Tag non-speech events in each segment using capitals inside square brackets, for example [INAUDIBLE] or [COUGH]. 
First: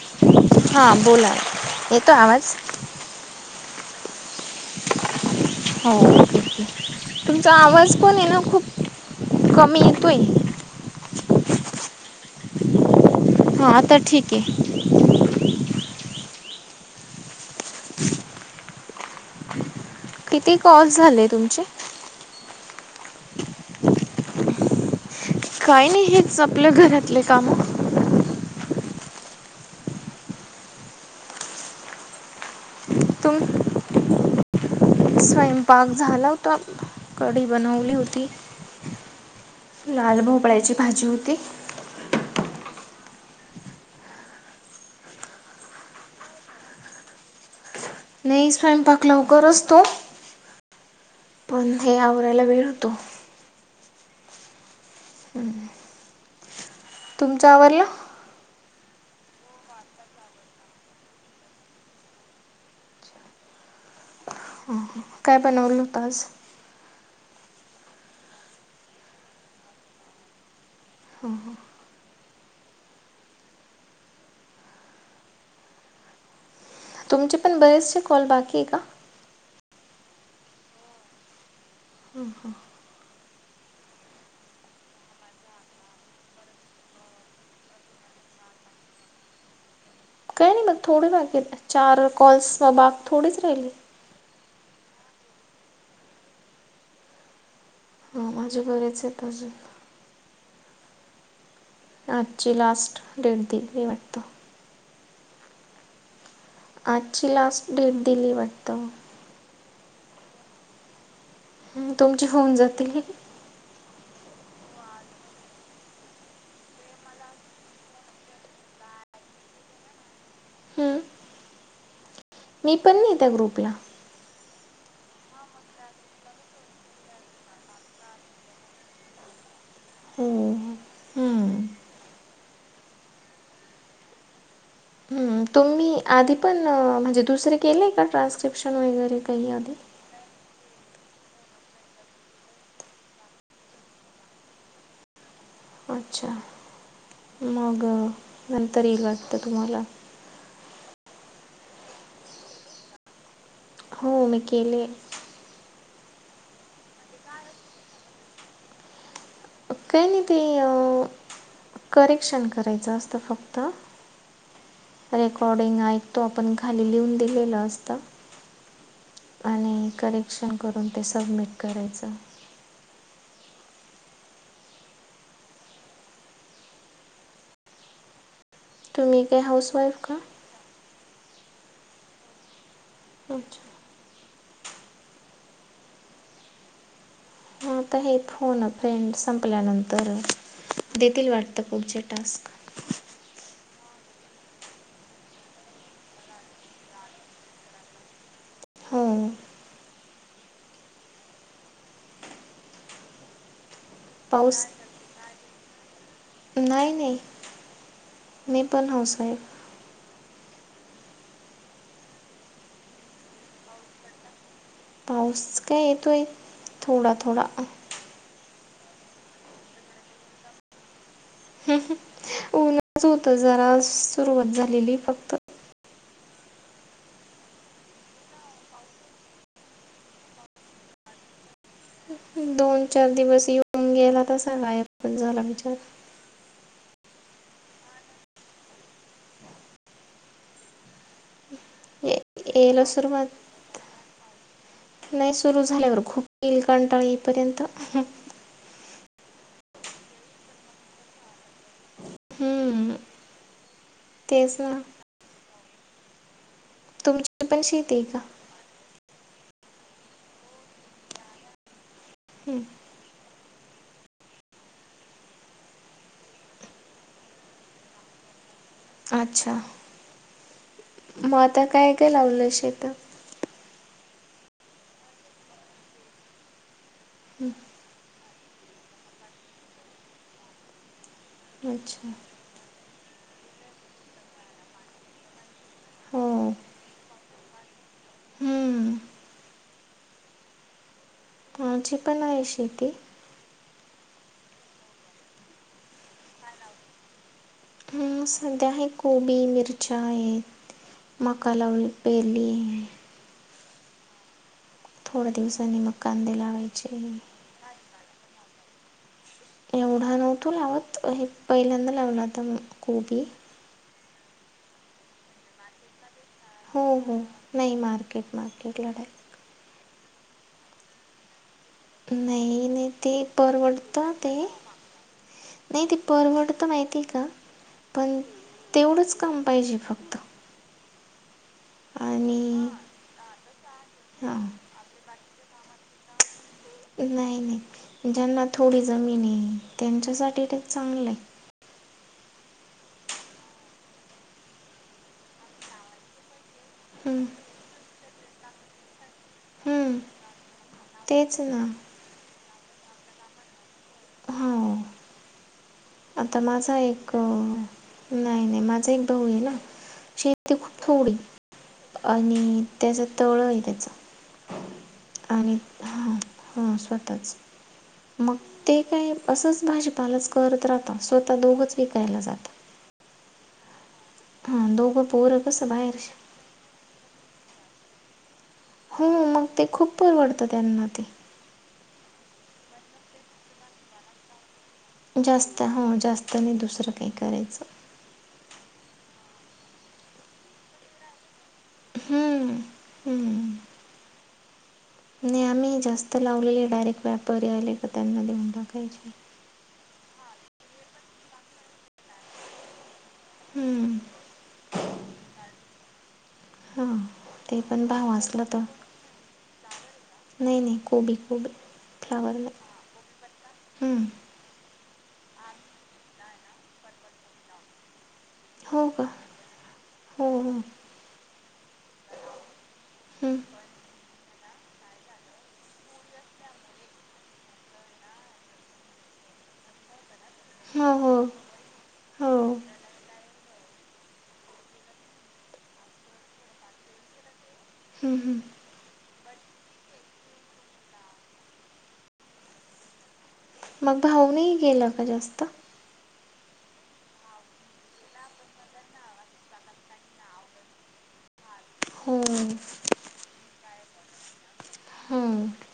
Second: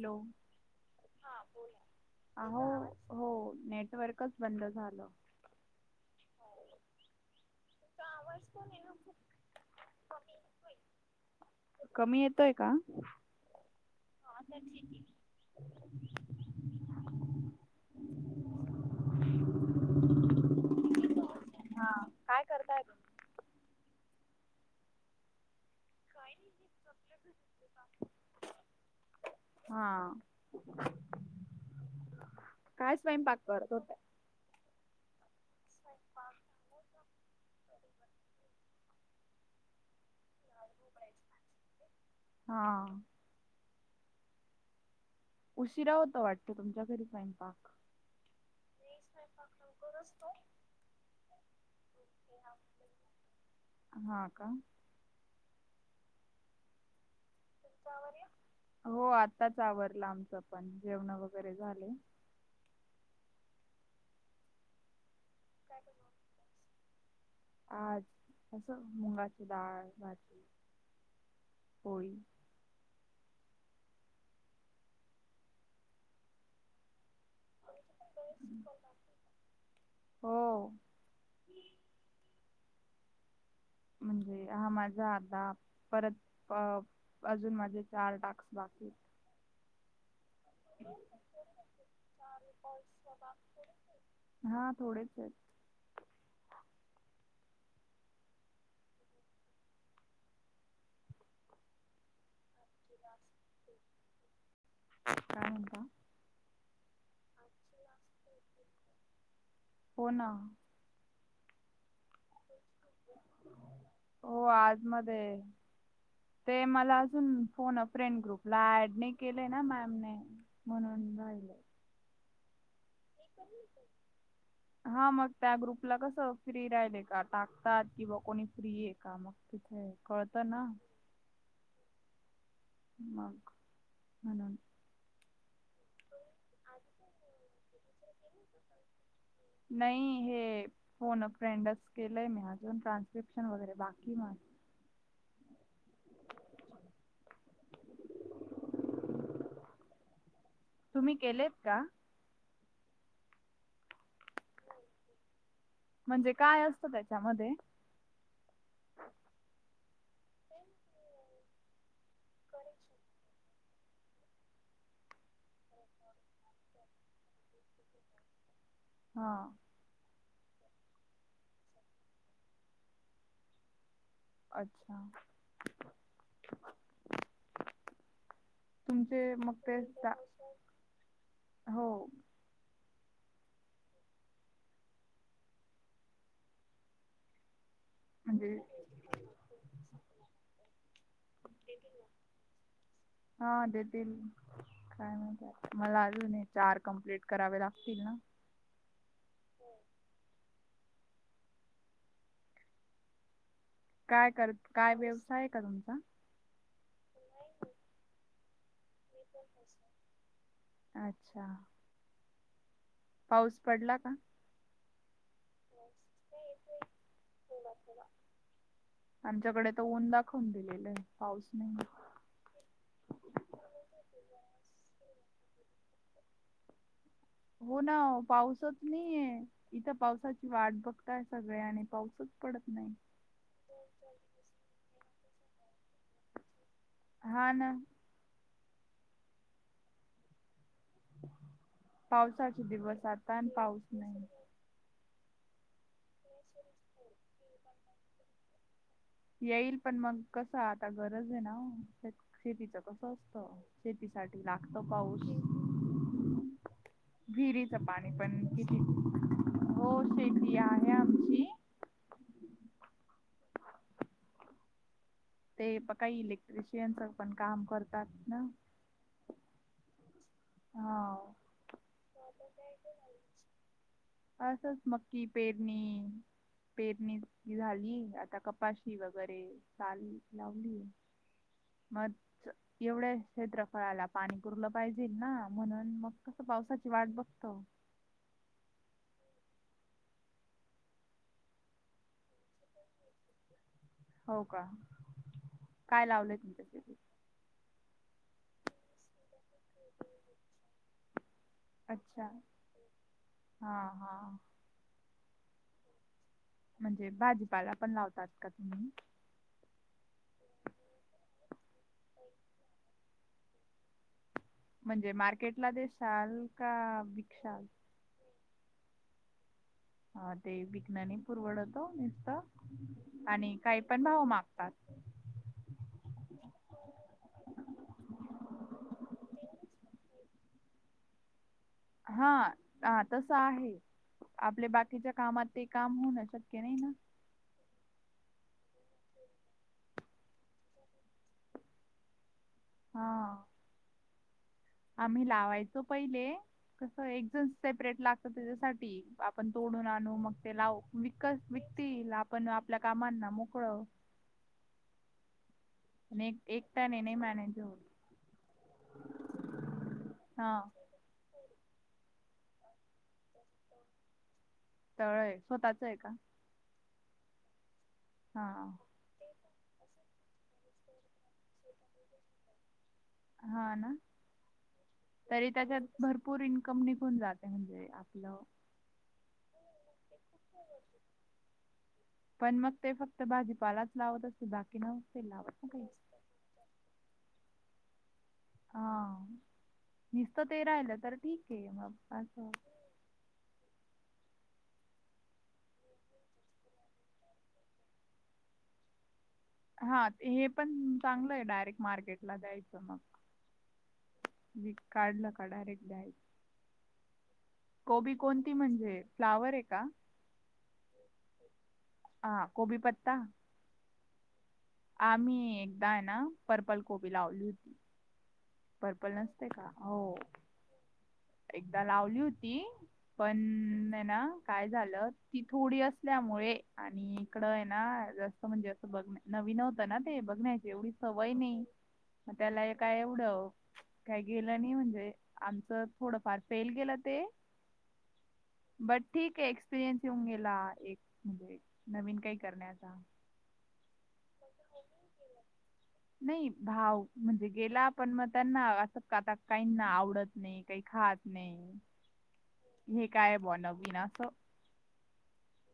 Hello हा बोला येतोय आवाज? अहो हो नेटवर्कच बंद झालं. हो ठीके. तुमचा आवाज पण आहे ना खूप कमी येतोय. कमी येतोय का? हा आता ठीक हा आहे तर ठीक आहे. [INAUDIBLE] किती कॉल्स झाले तुमचे? काय करताय ग? काही नाही हेच आपल्या घरातले काम. [UNINTELLIGIBLE] हा काय तुम स्वयंपाक करत होते? स्वयंपाक झाला होता. कढी बनवली होती, लाल भोबळ्याची भाजी होती. हा. उशिरा होत वाटतं तुमच्या घरी स्वयंपाक? नाही स्वयंपाक लवकर असतो पण हे आवरायला वेळ होतो. हा का? हम्. तुमचं आवरलं? हो आताच आवरला आमचं पण जेवण वगैरे झाले. काय बनवलं होत आज? आज कसं मुंगाची डाळ, भात. ह ह. होय. तुमचे पण बरेचसे कॉल बाकी आहे का? हो. हम हम. म्हणजे हा माझा आता परत अ अजून माझे चार टास्क बाकी आहे. मग थोडी बागे चार कॉल्स म बाग थोडीच राहिली. हा थोडेच आहेत. हो माझे बरेच आहे आजुन. आजची लास्ट डेट दिली आहे वाटतो. [UNINTELLIGIBLE] काय म्हणता. आजची लास्ट डेट दिली वाटतं? हो ना. तुमची होऊन जातील. हो आजमध्ये ते मला अजून फोन फ्रेंड ग्रुपला ऍड नाही केले ना मॅमने. म्हणून राहील आहे. मी पण नाही ते ग्रुपला. [UNINTELLIGIBLE] हा मग त्या ग्रुपला कस फ्री राहिलय का टाकतात कि ब कोणी फ्री आहे का मग. तिथ आहे कळतंय ना. हम्म. मग म्हणून. तुम्ही आधी पण म्हणजे दुसरे केलेय का ट्रान्स्क्रिप्शन वगैरे काही आधी? नाही हे फोन फ्रेंडच केलंय मी अजून ट्रान्स्क्रिप्शन वगैरे बाकी माझ. अच्छा मग नंतर येईल वाटतं तुम्हाला. तुम्ही केलेत का? हो मी केले. म्हणजे काय असतं त्याच्यामध्ये काय नाही ते करेक्शन करायचं असतं फक्त रेकॉर्डिंग ऐक तो आपण खाली लिहून दिलेलं असतं हा आणि करेक्शन करून ते सबमिट करायचं अच्छा तुमचे तुम्ही काय मग ते हाऊसवाईफ जा का हो अच्छा मग आता हे म्हणजे फोन फ्रेंड संपल्यानंतर देतील वाटतं खुढचे टास्क हा अ देेतिल काय मात मला अून चार कम्प्लीट करावे लागतील ना हो काय कर पाऊस काय व्यवसाय का तुमचा नाही नाही मी पण हाऊसवाईफ अच्छा पाऊस पडला का पाऊस काय येतीय थोडा थोडा आमच्याकडे त ऊन दाखवून दिलेलं आहे पाऊस नाही. नच होत जरा सुरुवात झालेली फक्त हो ना पाऊसच नाहीये इथं पावसाची वाट बघताय सगळे आणि पाऊसच पडत दोन नाही. चार दिवस येऊन गेला तर सांगाण झाला विचार हा ना ये पावसाचे यायला दिवस आता सुरुवात आणि पाऊस नाही नाही सुरू झाल्यावर खूप कलकंटाळा येईपर्यंत येईल पण मग कसं आता गरज आहे ना शेतीच हम्म, कसं असतं शेतीसाठीठी तेच ना लागतो पाऊशी तुमची पण विरीच शेती आहे पाणी का पण किती हो शेती आहे आमची हम्म ते प काही इलेक्ट्रिशियनच पण काम करतात ना अच्छा हा. मग आता काय काय लावलं शेेत आसच मकीी पेर्णी पेरणी झाली आता कपाशी वगैरे चाल लावली अच्छा मग एवढे क्षेत्रफळा आला पाणीपूरलं पाहिजे ना म्हणून मग हो तसं पावसाची वाट बघतो हम्म ह माझी पन आहे शेती हो का काय लावलंय तुमच्या शेतीत? सध्या हे कोबी मिरच्या आहेत मकालाव अच्छा पेली हा हा थोड्या दिवसांनी मग कांदे लावा म्हणजे भाजीपाला पण लावतात का तुम्ही एवढा नव्हतो लावत हे पहिल्यांदा लावला आता कोबी म्हणजे मार्केटला देसाल हो हो नाही मार्केट मार्केट लढाय हा ते विज्ञनी पुरवड होतो नाही नाही ते नसत आणि काही पण परवडतं भाव ते मागतात नाही ति परवड तर माहिती आहे का पण तेवढंच काम पाहिजे फक्त आणि हाा तस आहे हां आपले बाकी तिच्या कामात ते काम होणं शक्य नाही ना नाही नाही ज्यांना थोडी जमीन आहे त्यांच्यासाठी ते चांगलं आहे हा आम्ही लावायचो पहिले कसं हं एकजण सेपरेट लागत त्याच्यासाठी आपण तोडून हं आणू मग ते लावू विक तेच ना विकतील आपण आपल्या कामांना मोकळ हा आणि एक आता माझा एकट्याने एक नाही मॅनेज होत नाही, नाही माझा एक भाऊ आहे ना हा शेती ख थोडी आणि त्याचा तळ आहे त्याचा तळ आहे आणि स्वतःच आहे का हा ह स्वतःच मग हा ते काय असंच भाजीपालाच करत राहता स्वतः दोघंच विकायला जातं हा ना हां दोघं पोरं तरी कसं त्याच्यात बाहेर भरपू पूर इन्कम निघून जाते म्हणजे आपलं हो मग ते खूप परवडतं त्यांना ते पण मग ते फक्त भाजीपालाच लावत असतील बाकी ना लावत जास्त हो काही जास्त नाही दुसरं काही करायचं हा नसत ते राहिलं तर ठीक आहे मग असं हम्म, हम्म नाई जास्त लावले डायरेक्ट व्यापारी आले का त्यांना देऊन टाकायचे हा हे पण चांगलं आहे डायरेक्ट मार्केटला द्यायचं मग हम्म पिक काढलं का डायरेक्ट द्याल हां ते पण भाव कोबी असला कोणती तर म्हणजे फ्लावर आहे का? नाही, नाही कोबी, कोबी ह फ्लावर नाही कोबी पत्ता हम्म आम्ही एकदा आहे ना पर्पल कोबी लावली होती हो का पर्पल नसते का हो एकदा लावली होती हम्म, पण आहे ना काय झालं ती थोडी असल्यामुळे आणि इकड आहे ना जास्त म्हणजे असं बघ नवीन होत ना ते बघण्याची एवढी हो हो सवय नाही मग हो त्याला हम्म, काय एवडं काय गेलं नाही म्हणजे आमचं थोडंफार फेल गेलं ते ह, ह बर ठीक आहे एक्सपिरियन्स येऊन गेला एक म्हणजे नवीन काही करण्याचा मग भाव नई गेलं का जास्त नाही भाव म्हणजे गेला आपण मग त्यांनाता काहीना आवडत नाही, काही खात नाही हो हे काय बानवीन असं ह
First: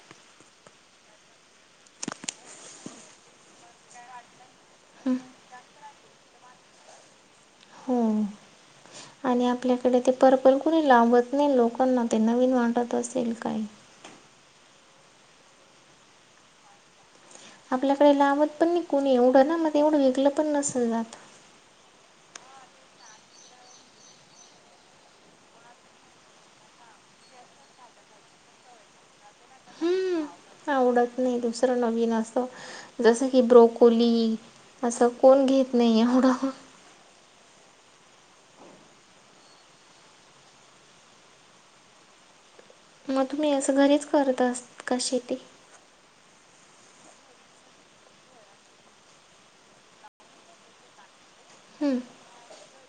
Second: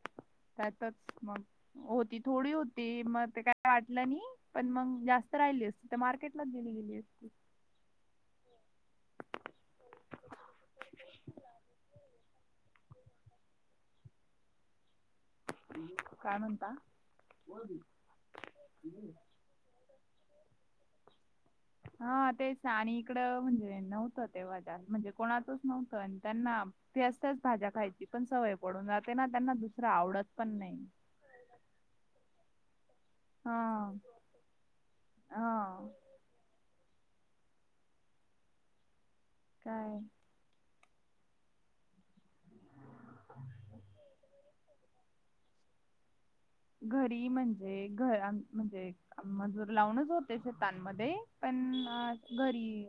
त्यातच मग होती थोडी होती मग ते काय वाटलं नाही पण मग जास्त राहिली असती तर मार्केटलाच दिली गेली असती हो आणि आपल्याकडे ते पर्पल कुणी लावत नाही लोकांना ते नवीन वाटत असेल काय काय म्हणता आपल्याकडे लावत पण नाही कोणी एवढं ना मग एवढं विकल पण नसल जात हा तेच आणि इकडं म्हणजे नव्हतं तेव्हाजा म्हणजे कोणातच नव्हतं आणि त्यांना ते असतेच भाज्या खायची पण सवय पडून जाते ना त्यांना दुसरं हं, आवडत पण नाही. आवडत नाही दुसरं नवीन अस जसं की हा ब्रोकोली असं कोण घेत हा नाही एवढं काय हा् मग तुम्ही असं घरीच करत असत का शेती. घरी म्हणजे घर आमचं म्हणजे. मजूर लावूनच होते शेतांमध्ये पण हं, घरी.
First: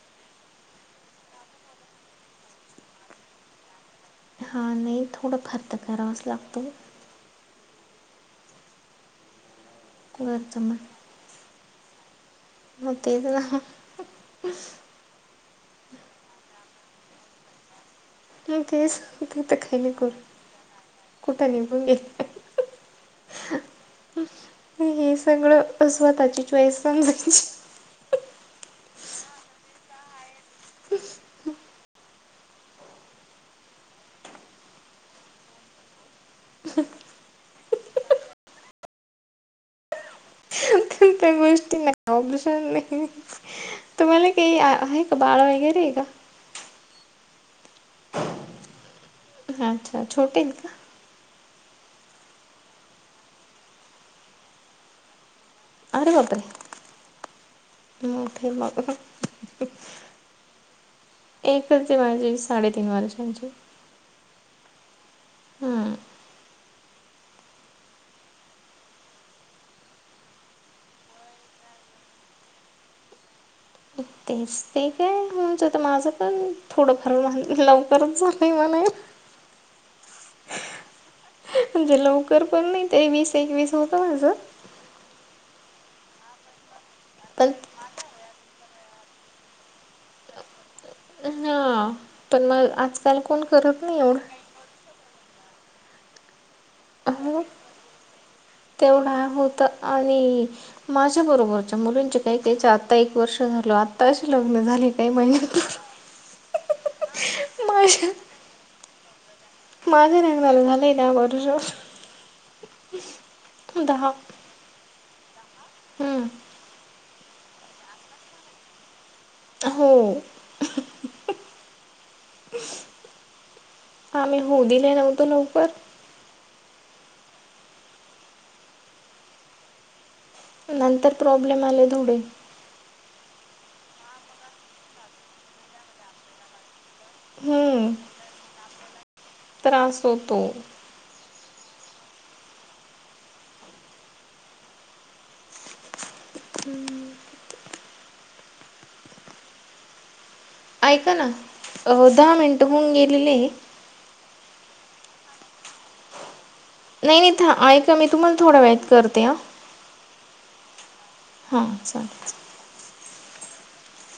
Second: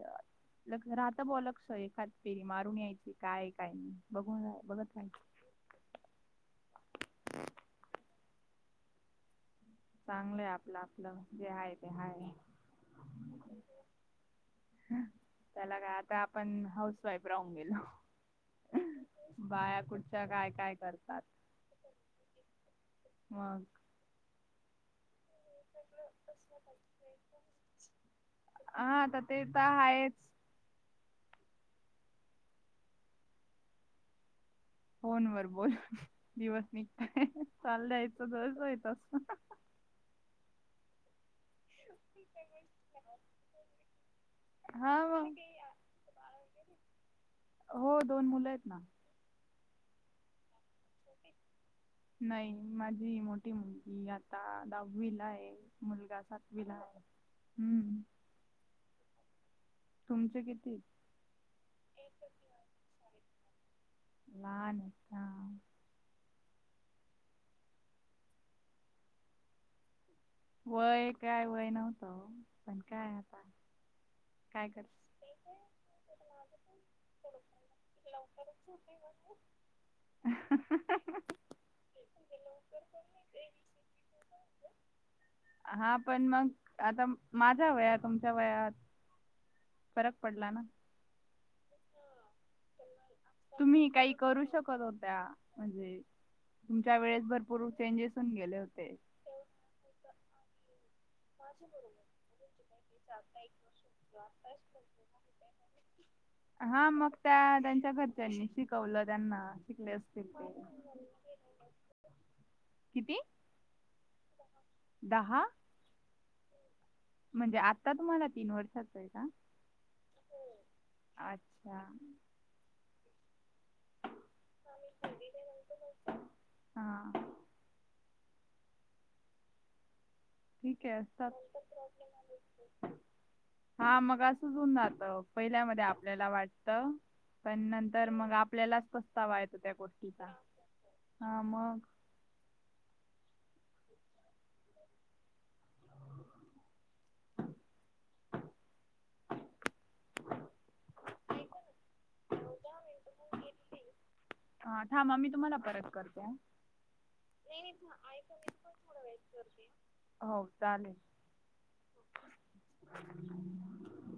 लग राहता बॉलाकस एखाद फेरी मारून यायची काय काय नाही बघून बघ ते थोडं फार तर करावाच लागतो. चांगलंय घरचं आपलं मग आपलं जे आहे ते हाय. मग तेच ना त्याला काय आता आपण हाऊस वाईफ राहून गेलो. नाही ते सांग तर काही बाया नाही कर कुठच्या काय काय करतात. कुठं निघून गेल. मग. हे सगळं स्वतःची चॉईस पण म्हण हा आता ते तर आहेच. फोन वर बोलून दिवस निघतय चालय तसच असत. त्यांगवेज. ते नाही ऑबलिशन नाही तुम्हाला काही हा आहे का मग बाळा वगैरे आहे का. हो दोन मुलं आहेत ना. अच्छा छोटेत आहेत का. नाही माझी मोठी मुलगी आता दहावीला आहे. आरे मुलगा बापरे सातवीला आहे. हम्म मोठी आहे मग. तुमचे किती. एकच आहे माझी साडेतीन वर्षांची. लहान आहे का. हम्म वय काय वय नव्हतं पण काय आता. तेच ते काय होऊन जातं तर माझं पण थोडंफार लवकरच झालं मणायच. हम्. म्हणजे लवकर पण नाही ते वीस एकवीस होत माझं. हा पण मग आता पण माझ्या वयात तुमच्या वयात. फरक पडला ना. [UNINTELLIGIBLE] पण मग आज. तुम्ही काही करू शकत होत्या. म्हणजे तुमच्या वेळेस हो भरपूर चेंजेस पण केले होते. तेवढा होत आणि. माझ्या बरोबरच्या मुलींचे काही काहीच्या आत्ता एक वर्ष झाल आत्ताशी लग्न झालेत. काय महिने पूर्वी. हा मग त्या त्यांच्या घरच्यांनी शिकवलं त्यांना. शिकले माझ असतील ते. झाला झालं द वष किती दहा. दहा. हम्म. म्हणजे आता तुम्हाला तीन वर्षाच आहे का. हो. अच्छा. आम्ही होऊ दिले नव्हतं लवकर. हा. ठीक आहे नंतर असतात. प्रॉब्लेम आले थोडे. हा मग असंच ऊन जात पहिल्या मधे आपल्याला वाटत. पण हम्म नंतर मग आपल्यालाच पस्तावा येतो त्या त्रास गोष्टीचा होतो हा मग. [INAUDIBLE] ऐका ना अ दहा मिनटं होऊन गेलेले आहे. हा थांबा मी तुम्हाला परत करतो. नाही नाही था ऐका मी तुम्हाला थोडा वेळात करते ह. हो चालेल. हां चालेल. [INAUDIBLE]